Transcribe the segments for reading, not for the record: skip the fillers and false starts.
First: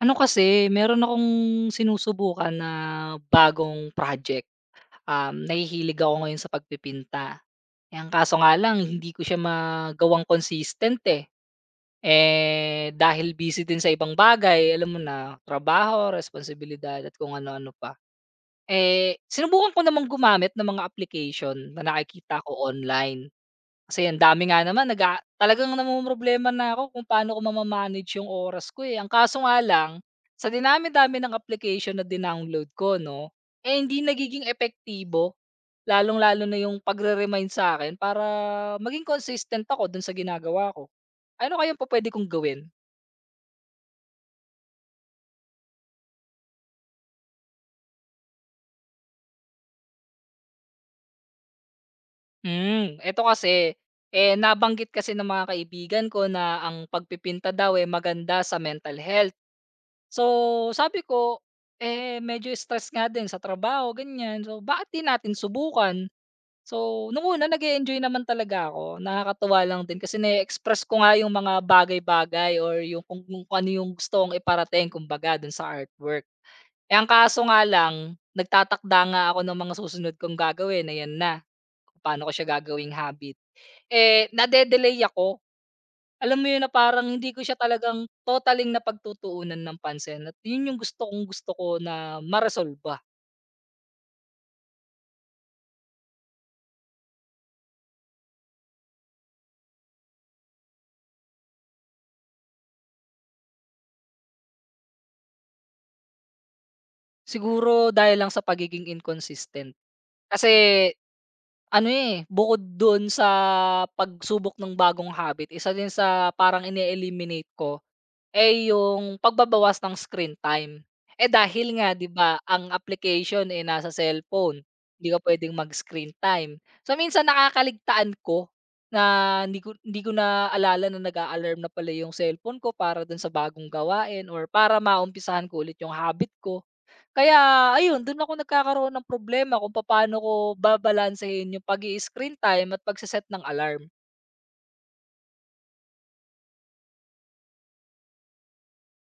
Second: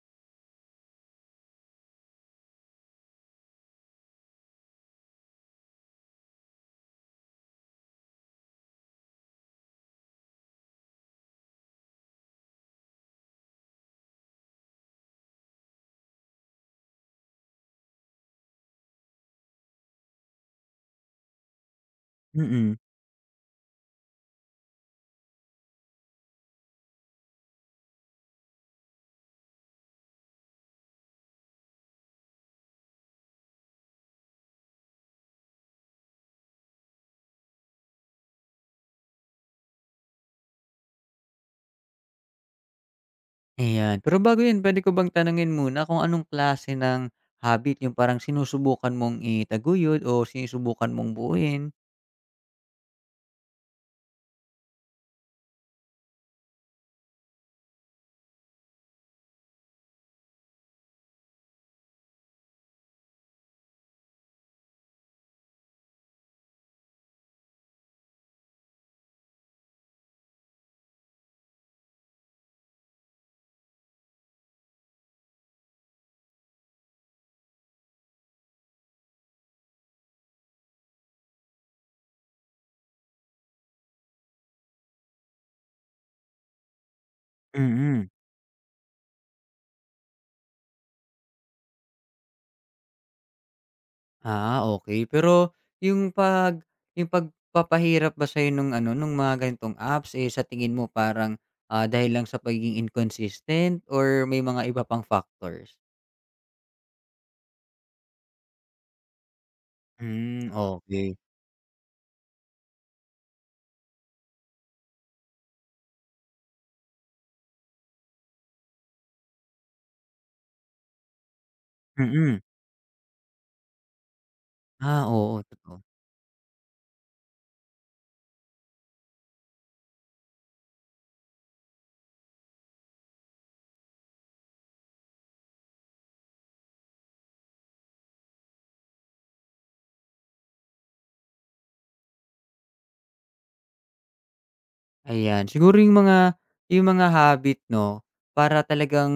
Ano kasi, meron akong sinusubukan na bagong project. Nahihilig ako ngayon sa pagpipinta. Eh, ang kaso nga lang hindi ko siya magawang consistent, eh. Eh, dahil busy din sa ibang bagay, alam mo na, trabaho, responsibilidad at kung ano-ano pa. Eh, sinubukan ko namang gumamit ng mga application na nakikita ko Mm, online. Kasi ang dami nga naman naga talagang namomroblema na ako kung paano ko mama-manage yung oras ko, eh. Ang kaso nga lang, sa dinami-dami ng application na dinownload ko 'no, eh, hindi nagiging epektibo, lalong-lalo na yung pagre-remind sa akin para maging consistent ako dun sa ginagawa ko. Ano kayang pupuwede kong gawin? ayan. Pero bago 'yun pwede ko bang tanungin muna kung anong klase ng habit 'yung parang sinusubukan mong itaguyod o sinusubukan mong buuin? Hmm, eto kasi, eh, nabanggit kasi ng mga kaibigan ko na ang pagpipinta daw, eh, maganda sa mental health. So, sabi ko, eh, medyo stress nga din sa trabaho, ganyan. So, bakit di natin subukan? So, nung una nag enjoy naman talaga ako. Nakakatuwa lang din kasi na-express ko nga yung mga bagay-bagay or yung kung ano yung gusto kong iparating kumbaga dun sa artwork. Eh, ang kaso nga lang, nagtatakda nga ako ng mga susunod kong gagawin. Ayan na, kung paano ko siya gagawing habit. Eh, nade-delay ako. Alam mo yun na parang hindi ko siya talagang Mm. totaling napagtutuunan ng pansin at yun yung gusto kong-gusto ko na maresolba. Ah, okey. Pero 'yung 'pag 'yung pagpapahirap ba sa'yo nung ano, nung mga ganitong apps, eh, sa tingin mo parang, dahil lang sa pagiging inconsistent or may mga iba pang factors? Siguro dahil lang sa pagiging inconsistent. Hmm, Kasi okey. ano, eh, bukod dun sa pagsubok ng bagong habit, isa din sa parang ine-eliminate ko. Eh, yung pagbabawas ng screen time. Eh, dahil nga 'di Mm. ba ang application, eh, nasa cellphone, Ah, hindi ka oo, puwedeng totoo. mag-screen time. So, minsan nakakaligtaan ko na hindi ko naalala na nag-a-alarm na pala yung cellphone ko para do'n sa bagong gawain or para maumpisahan ko ulit yung habit ko. Kaya ayun, dun ako nagkakaroon ng problema kung papaano ko babalansehin yung pag-i-screen time at pagse-set ng alarm. Ayan, siguro yung mga habit 'no, para talagang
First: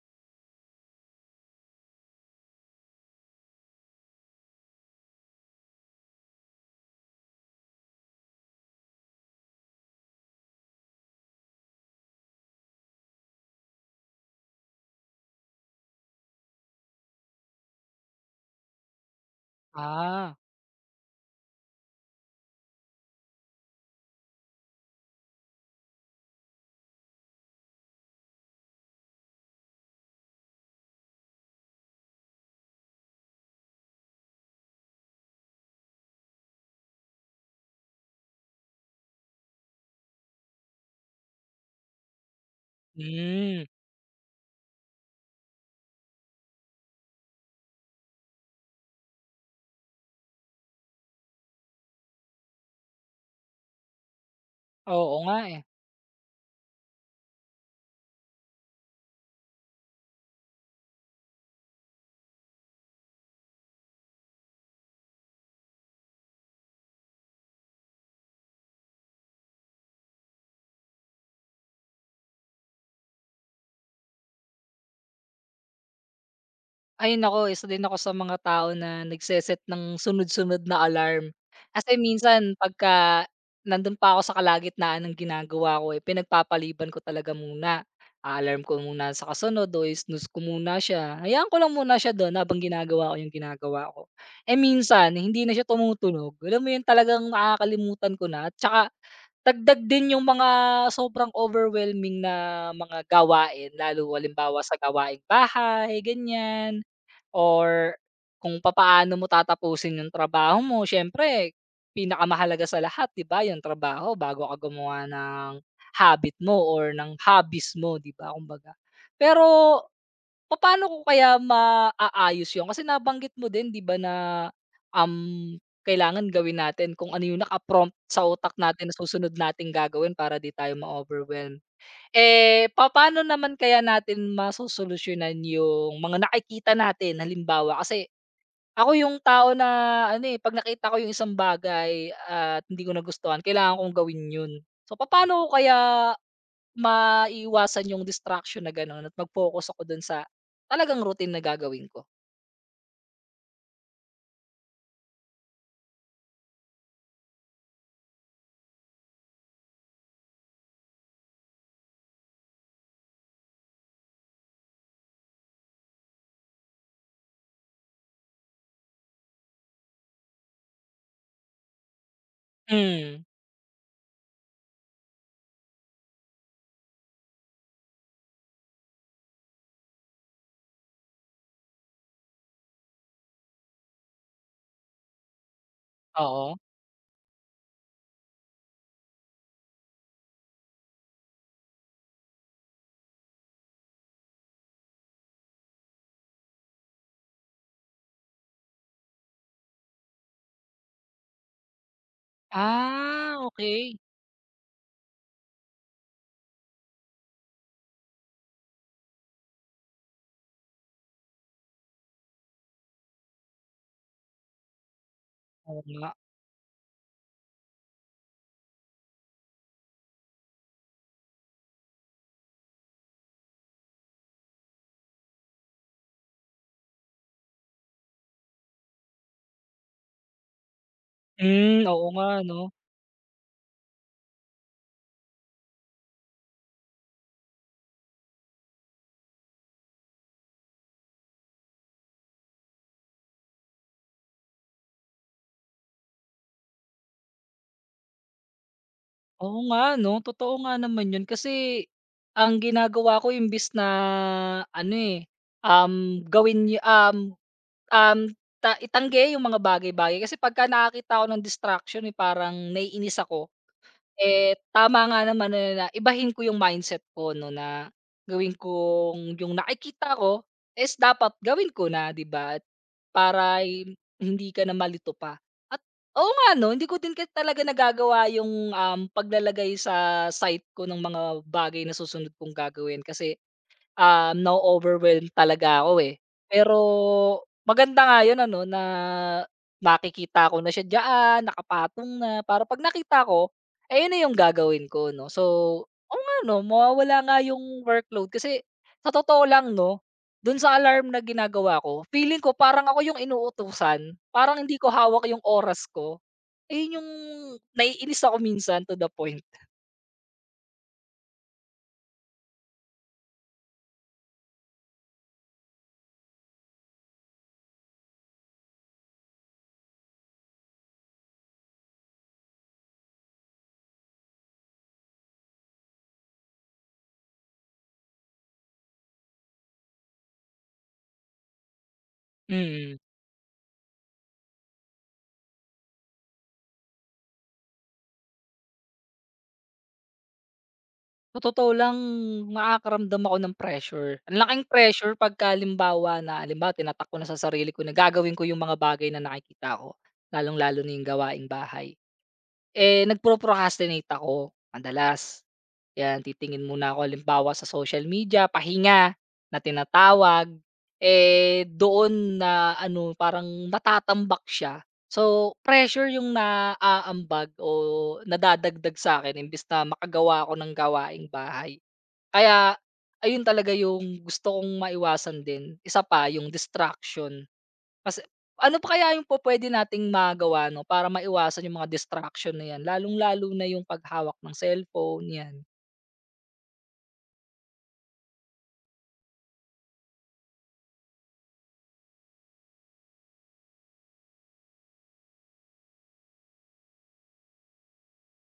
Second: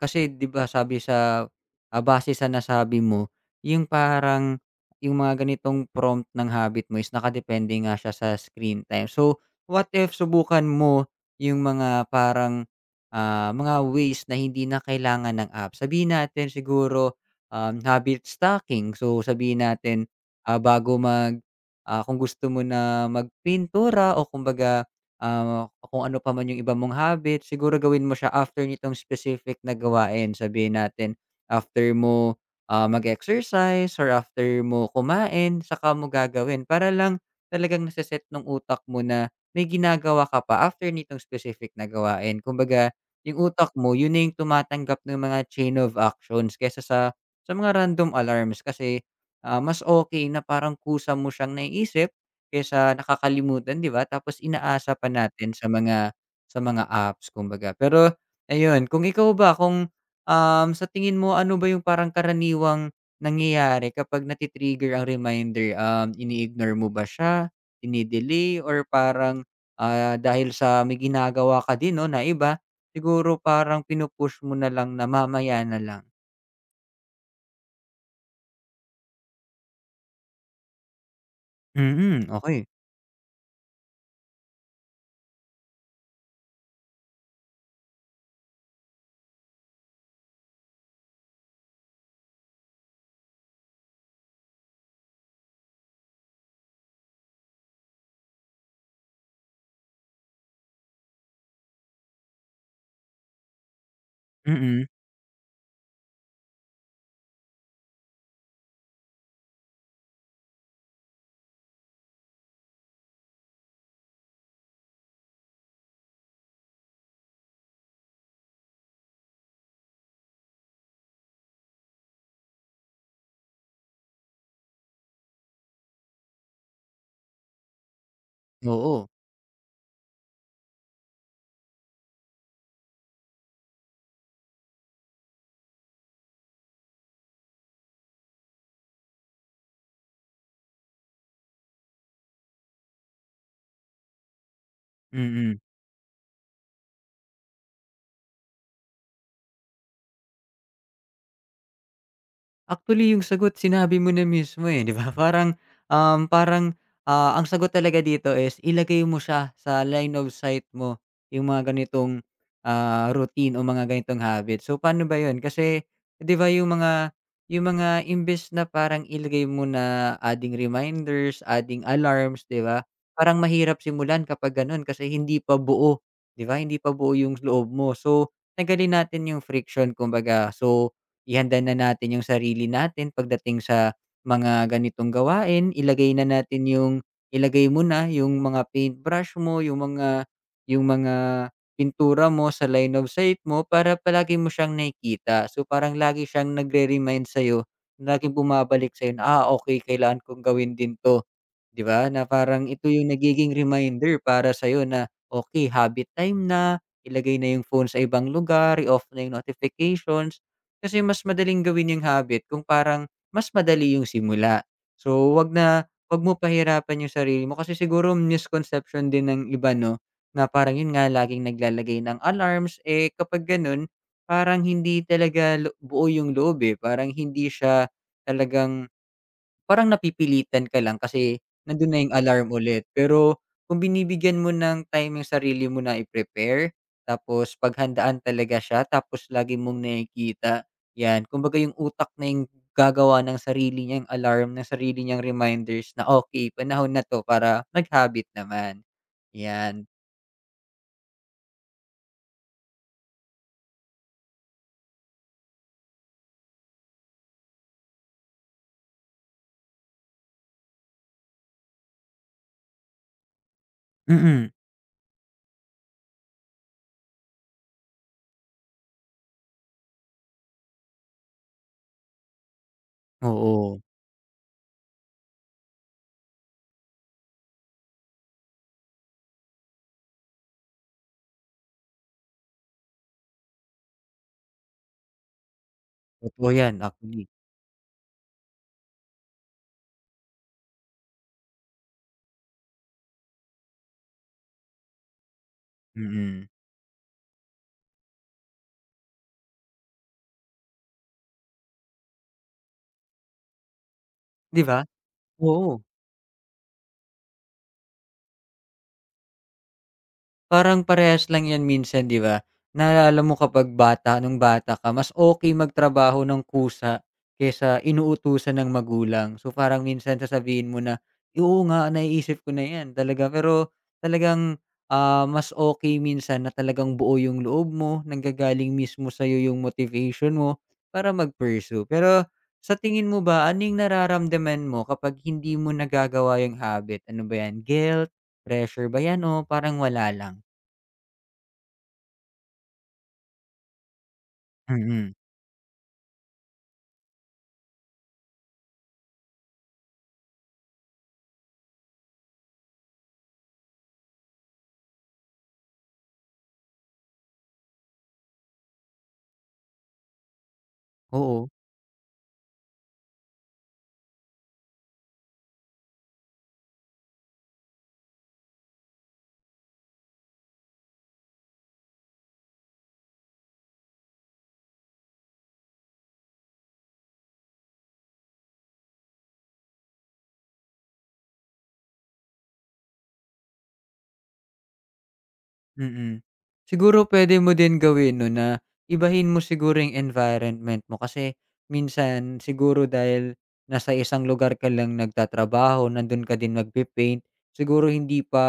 kasi 'di ba sabi sa, base sa nasabi mo, yung parang yung mga ganitong prompt ng habit mo is nakadepende nga siya sa screen time. So, what if subukan mo yung mga parang, mga ways na hindi na kailangan ng app. Sabihin natin siguro, habit stacking. So, sabihin natin, Ah, ah, bago mag, kung gusto mo na magpintura o kumbaga kung ano pa man yung iba mong habit, siguro gawin mo siya after nitong specific na gawain. Sabihin natin, after mo mag-exercise or after mo kumain, saka mo gagawin. Para lang talagang nasa ng utak mo na may ginagawa ka pa after nitong specific na gawain. Kumbaga, yung hmm, utak mo, yun na yung tumatanggap ng mga chain of actions kesa sa, sa random alarms. Kasi mas okay na parang kusa mo siyang naiisip kaysa nakakalimutan, 'di ba? Tapos inaasa pa oo nga, natin eh. sa mga apps kumbaga. Pero ayun, kung ikaw ba, sa tingin mo ano ba yung parang karaniwang nangyayari kapag ang reminder? Ini-ignore mo ba siya, dine-delay or parang, dahil sa may ginagawa ka din 'no na iba, siguro parang pinu-push mo na lang na mamaya na lang? Ay naku, isa din ako sa mga tao na nagse-set ng sunod-sunod na alarm. Kasi Mm, minsan okay. pagka nandun pa ako sa kalagitnaan ng ginagawa ko, eh, pinagpapaliban ko talaga muna. Alarm ko muna sa kasunod o snooze ko muna siya. Hayaan ko lang muna siya dun habang ginagawa ko yung ginagawa ko. Eh, minsan eh, hindi na siya tumutunog. Alam mo yun talagang nakakalimutan ko na at saka dagdag din yung mga sobrang overwhelming na mga gawain lalo halimbawa sa Mm, gawaing bahay, ganyan. Or kung papaano mo tatapusin yung trabaho mo, siyempre pinakamahalaga sa lahat 'di ba yung trabaho bago ka gumawa ng habit mo or ng hobbies mo 'di ba kumbaga. Pero papaano ko kaya maaayos yun kasi nabanggit mo din 'di ba na, um, kailangan gawin natin kung ano yung naka-prompt sa utak natin na oo. susunod nating gagawin para 'di tayo ma-overwhelm. Eh, paano naman kaya natin masosolusyunan yung mga nakikita natin? Halimbawa, kasi ako yung tao na ano, eh, 'pag nakita ko yung isang bagay at hindi ko nagustuhan kailangan kong gawin yun. So, paano ko Mm. kaya maiwasan yung distraction na gano'n at mag-focus ako dun sa talagang routine na gagawin ko? Actually, yung sagot sinabi mo na mismo, eh, 'di ba? Parang, ang sagot talaga dito is ilagay mo siya sa line of sight mo, yung mga ganitong, routine o mga ganitong habit. So, paano ba yun? Kasi, 'di ba yung mga imbes na parang ilagay mo na adding reminders, adding alarms, 'di ba? Hmm, Parang mahirap simulan kapag ganun kasi hindi pa buo, 'di ba? Hindi pa buo yung loob mo. So, tanggalin natin yung friction kumbaga. So ihanda na natin yung sarili natin pagdating sa mga ganitong gawain. Ilagay na oo. natin yung ilagay mo na yung mga paintbrush mo, yung mga pintura mo sa line of sight mo para palagi mo siyang nakikita. So, parang lagi siyang nagre-remind sa'yo, laging bumabalik sa'yo na, ah, okey, kailangan kong gawin din 'to. 'Di ba, na parang ito yung Ah, nagiging okay. reminder para sa'yo na, okay, habit time na, ilagay na yung phone sa ibang lugar, i-off na yung notifications. Kasi mas madaling gawin yung habit kung parang mas madali yung simula. So, wag Oo na nga. wag mo pahirapan yung sarili mo kasi siguro misconception din ng iba 'no, na parang yun nga laging naglalagay ng alarms, eh, kapag ganun parang hindi talaga buo yung loob, eh, parang hindi siya talagang parang napipilitan ka lang kasi Hmm, nandun na oo yung nga alarm 'no? ulit. Pero kung binibigyan mo ng time yung sarili mo na i-prepare, tapos paghandaan talaga siya, tapos lagi mong nakikita, 'yan. Kumbaga yung utak na yung gagawa ng sarili niyang alarm, ng sarili niyang reminders na, okay, panahon na 'to para mag-habit naman." Oo 'Yan. nga 'no, totoo nga naman 'yun kasi ang ginagawa ko imbis na ano, eh, gawin um, ta itanggi yung mga bagay-bagay kasi pagka nakakita ako ng distraction, eh, parang naiinis ako. Mm, Eh, tama nga naman na na ibahin ko yung mindset ko 'no, na gawin kong yung nakikita ko is dapat gawin ko na, 'di ba? At para oo. Hindi ka na malito pa. At oo nga 'no, hindi ko din kasi talaga nagagawa yung, paglalagay sa site ko ng mga bagay na susunod kong gagawin kasi ah, na-o-overwhelm talaga ako, eh. Totoo 'yan, Pero actually, maganda nga 'yun ano na nakikita ko na siya diyaan, nakapatong na, para 'pag nakita ko, eh, 'yun na 'yung gagawin ko 'no. So, oo nga mm. 'no, mawawala nga 'yung workload kasi sa totoo lang 'no, do'n sa alarm na ginagawa ko, feeling ko parang ako 'yung inuutusan, parang 'Di hindi ba? ko hawak 'yung Oo. oras ko. Ayun 'yung naiinis ako minsan to the point. Parang parehas lang 'yan minsan, 'di ba? Naalala mo kapag bata nung bata ka, mas okay magtrabaho ng kusa kesa inuutusan ng magulang. So, parang minsan sasabihin mo na, "Oo nga, naiisip ko na 'yan talaga." Pero talagang, ah, mas okay minsan na talagang buo yung loob mo, nanggagaling mismo sa'yo yung motivation mo para mag-pursue. Pero sa Mm. tingin mo ba, anong nararamdaman mo kapag hindi mo nagagawa yung habit? Ano ba 'yan, guilt, pressure ba 'yan o parang wala lang? Sa totoo lang, nakakaramdam ako ng pressure. Ang laking Mm, pressure pagka halimbawa na halimbawa tinatak ko na sa sarili ko na gagawin ko yung mga bagay na nakikita ko, lalong-lalo na yung gawaing bahay. Eh, nagpro-procrastinate ako madalas. 'Yan, titingin muna ako halimbawa sa social media, pahinga na tinatawag, oo. eh, doon na ano, parang natatambak siya. So, pressure yung naaambag o nadadagdag sa'kin imbes na makagawa ako ng gawaing bahay. Kaya ayun talaga yung gusto kong maiwasan din. Isa pa yung distraction. Kasi ano pa kaya yung po pwede nating magawa 'no, para maiwasan yung mga distraction na 'yan, lalong-lalo na yung paghawak ng cellphone, 'yan. Mm. Siguro pwede mo din gawin 'no na ibahin mo siguro yung environment mo kasi minsan siguro dahil nasa isang lugar ka lang nagtatrabaho, nandun ka din magpe-paint, siguro hindi pa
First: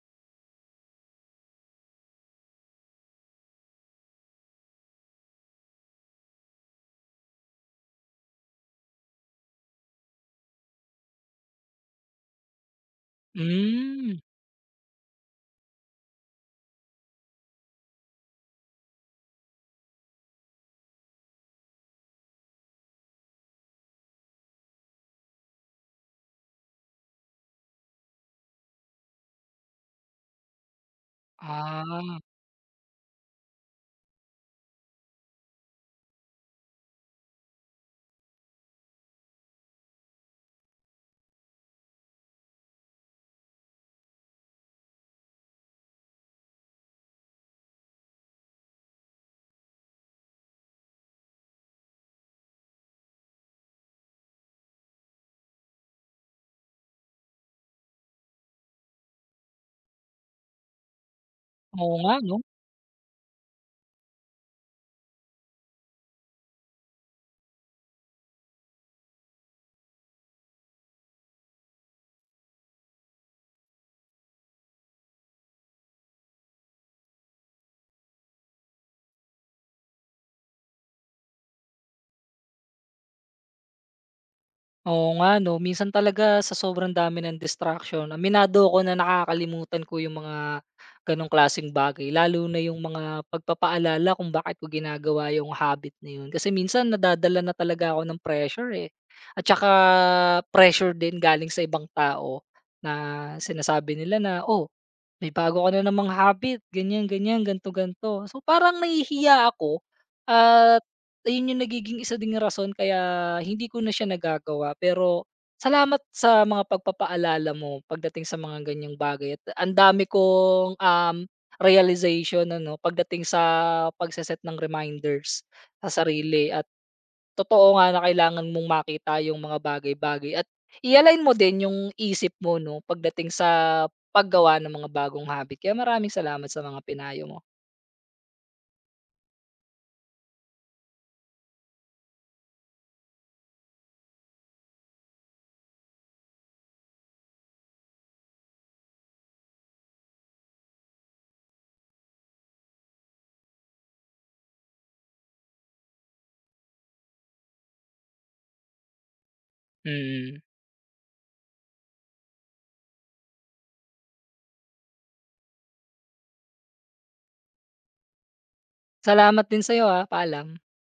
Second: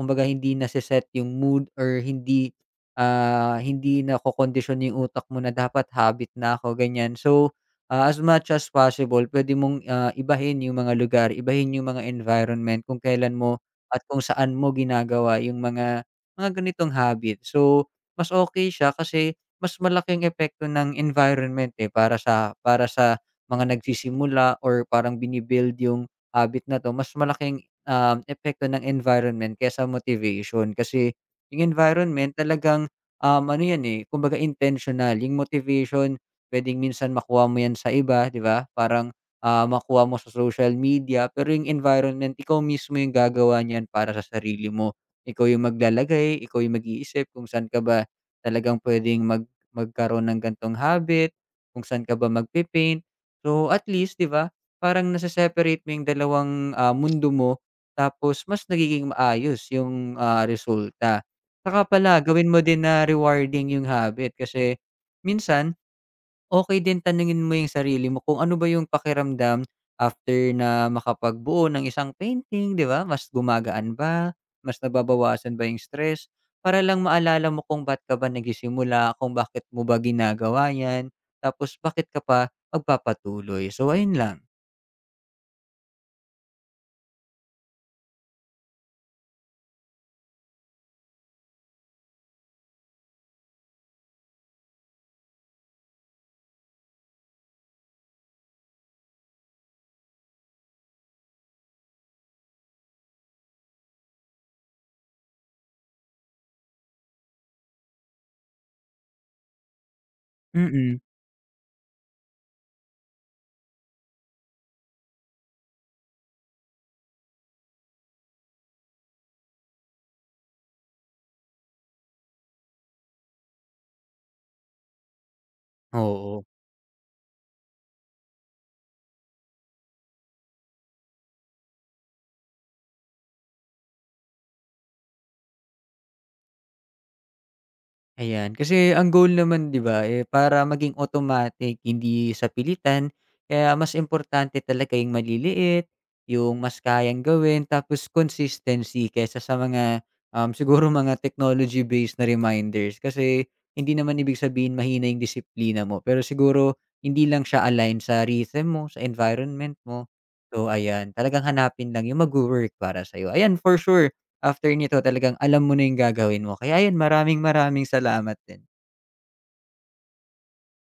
kumbaga hindi nase-set yung mood or hindi na nakokondisyon yung utak mo na dapat habit na ako, ganyan. So, as much as possible pwede mong, ibahin yung mga lugar, ibahin yung mga environment kung kailan mo at Hmm, kung saan mo ginagawa yung mga ganitong habit. So, mas okay siya kasi mas malaking epekto ng environment, eh, para sa mga nagsisimula or parang yung habit na 'to, mas malaking, epekto ng environment kaysa motivation. Kasi yung ah, environment talagang, ano 'yan, eh, kumbaga intentional. Yung motivation puwedeng minsan makuha mo 'yan sa iba, 'di ba? Parang, makuha mo sa social media, pero yung environment ikaw mismo yung gagawa niyan para sa sarili mo. Ikaw yung maglalagay, ikaw yung mag-iisip kung saan ka ba talagang puwedeng magkaroon ng gantong habit, kung saan ka ba so, at least 'di ba, parang nasa separate mo yung dalawang, mundo mo tapos mas nagiging maayos yung, resulta. Saka oo nga pala 'no. gawin mo din na rewarding yung habit kasi minsan okay din tanungin mo yung sarili mo kung ano ba yung pakiramdam after na makapagbuo ng isang painting, 'di ba? Mas gumagaan ba? Mas nababawasan ba yung stress? Para lang maalala mo kung ba't ka ba nagisimula kung bakit mo ba ginagawa 'yan, tapos bakit ka pa magpapatuloy. So ayun lang. Oo nga 'no, minsan talaga sa sobrang dami ng distraction, aminado ako na nakakalimutan ko yung mga gano'ng klaseng bagay, lalo na yung mga pagpapaalala kung bakit ko ginagawa yung habit na yun. Kasi minsan nadadala na talaga ako ng pressure, eh, at saka pressure din galing sa ibang tao na sinasabi nila na, "Oh, may bago ka na namang habit, ganyan, ganyan, ganto ganto." So, parang nahihiya ako at Mm, ayun yung nagiging isa ding rason kaya hindi ko na siya nagagawa. Pero salamat sa mga pagpapaalala mo pagdating sa mga ganyang bagay. At ang dami kong realization ano, pagdating sa pagsaset ng reminders sa oo. sarili at totoo nga na kailangan mong makita yung mga bagay-bagay at i-align mo din yung isip mo 'no, pagdating sa paggawa ng mga bagong habit. Kaya maraming salamat sa mga pinayo mo. Ayan, kasi ang goal naman 'di ba, eh, para maging automatic hindi sa pilitan. Kaya mas importante talaga yung maliliit, yung mas kayang gawin tapos consistency kaysa sa mga, siguro mga technology based na reminders. Kasi hindi naman ibig sabihin mahina yung disiplina mo, pero siguro hindi lang siya align sa rhythm mo, sa environment mo. Mm. So ayan, talagang hanapin lang yung magwo-work para sa'yo. Ayan, for sure. After nito talagang alam mo na yung gagawin mo. Kaya ayun, maraming maraming salamat din. Salamat din sa'yo, ah, paalam.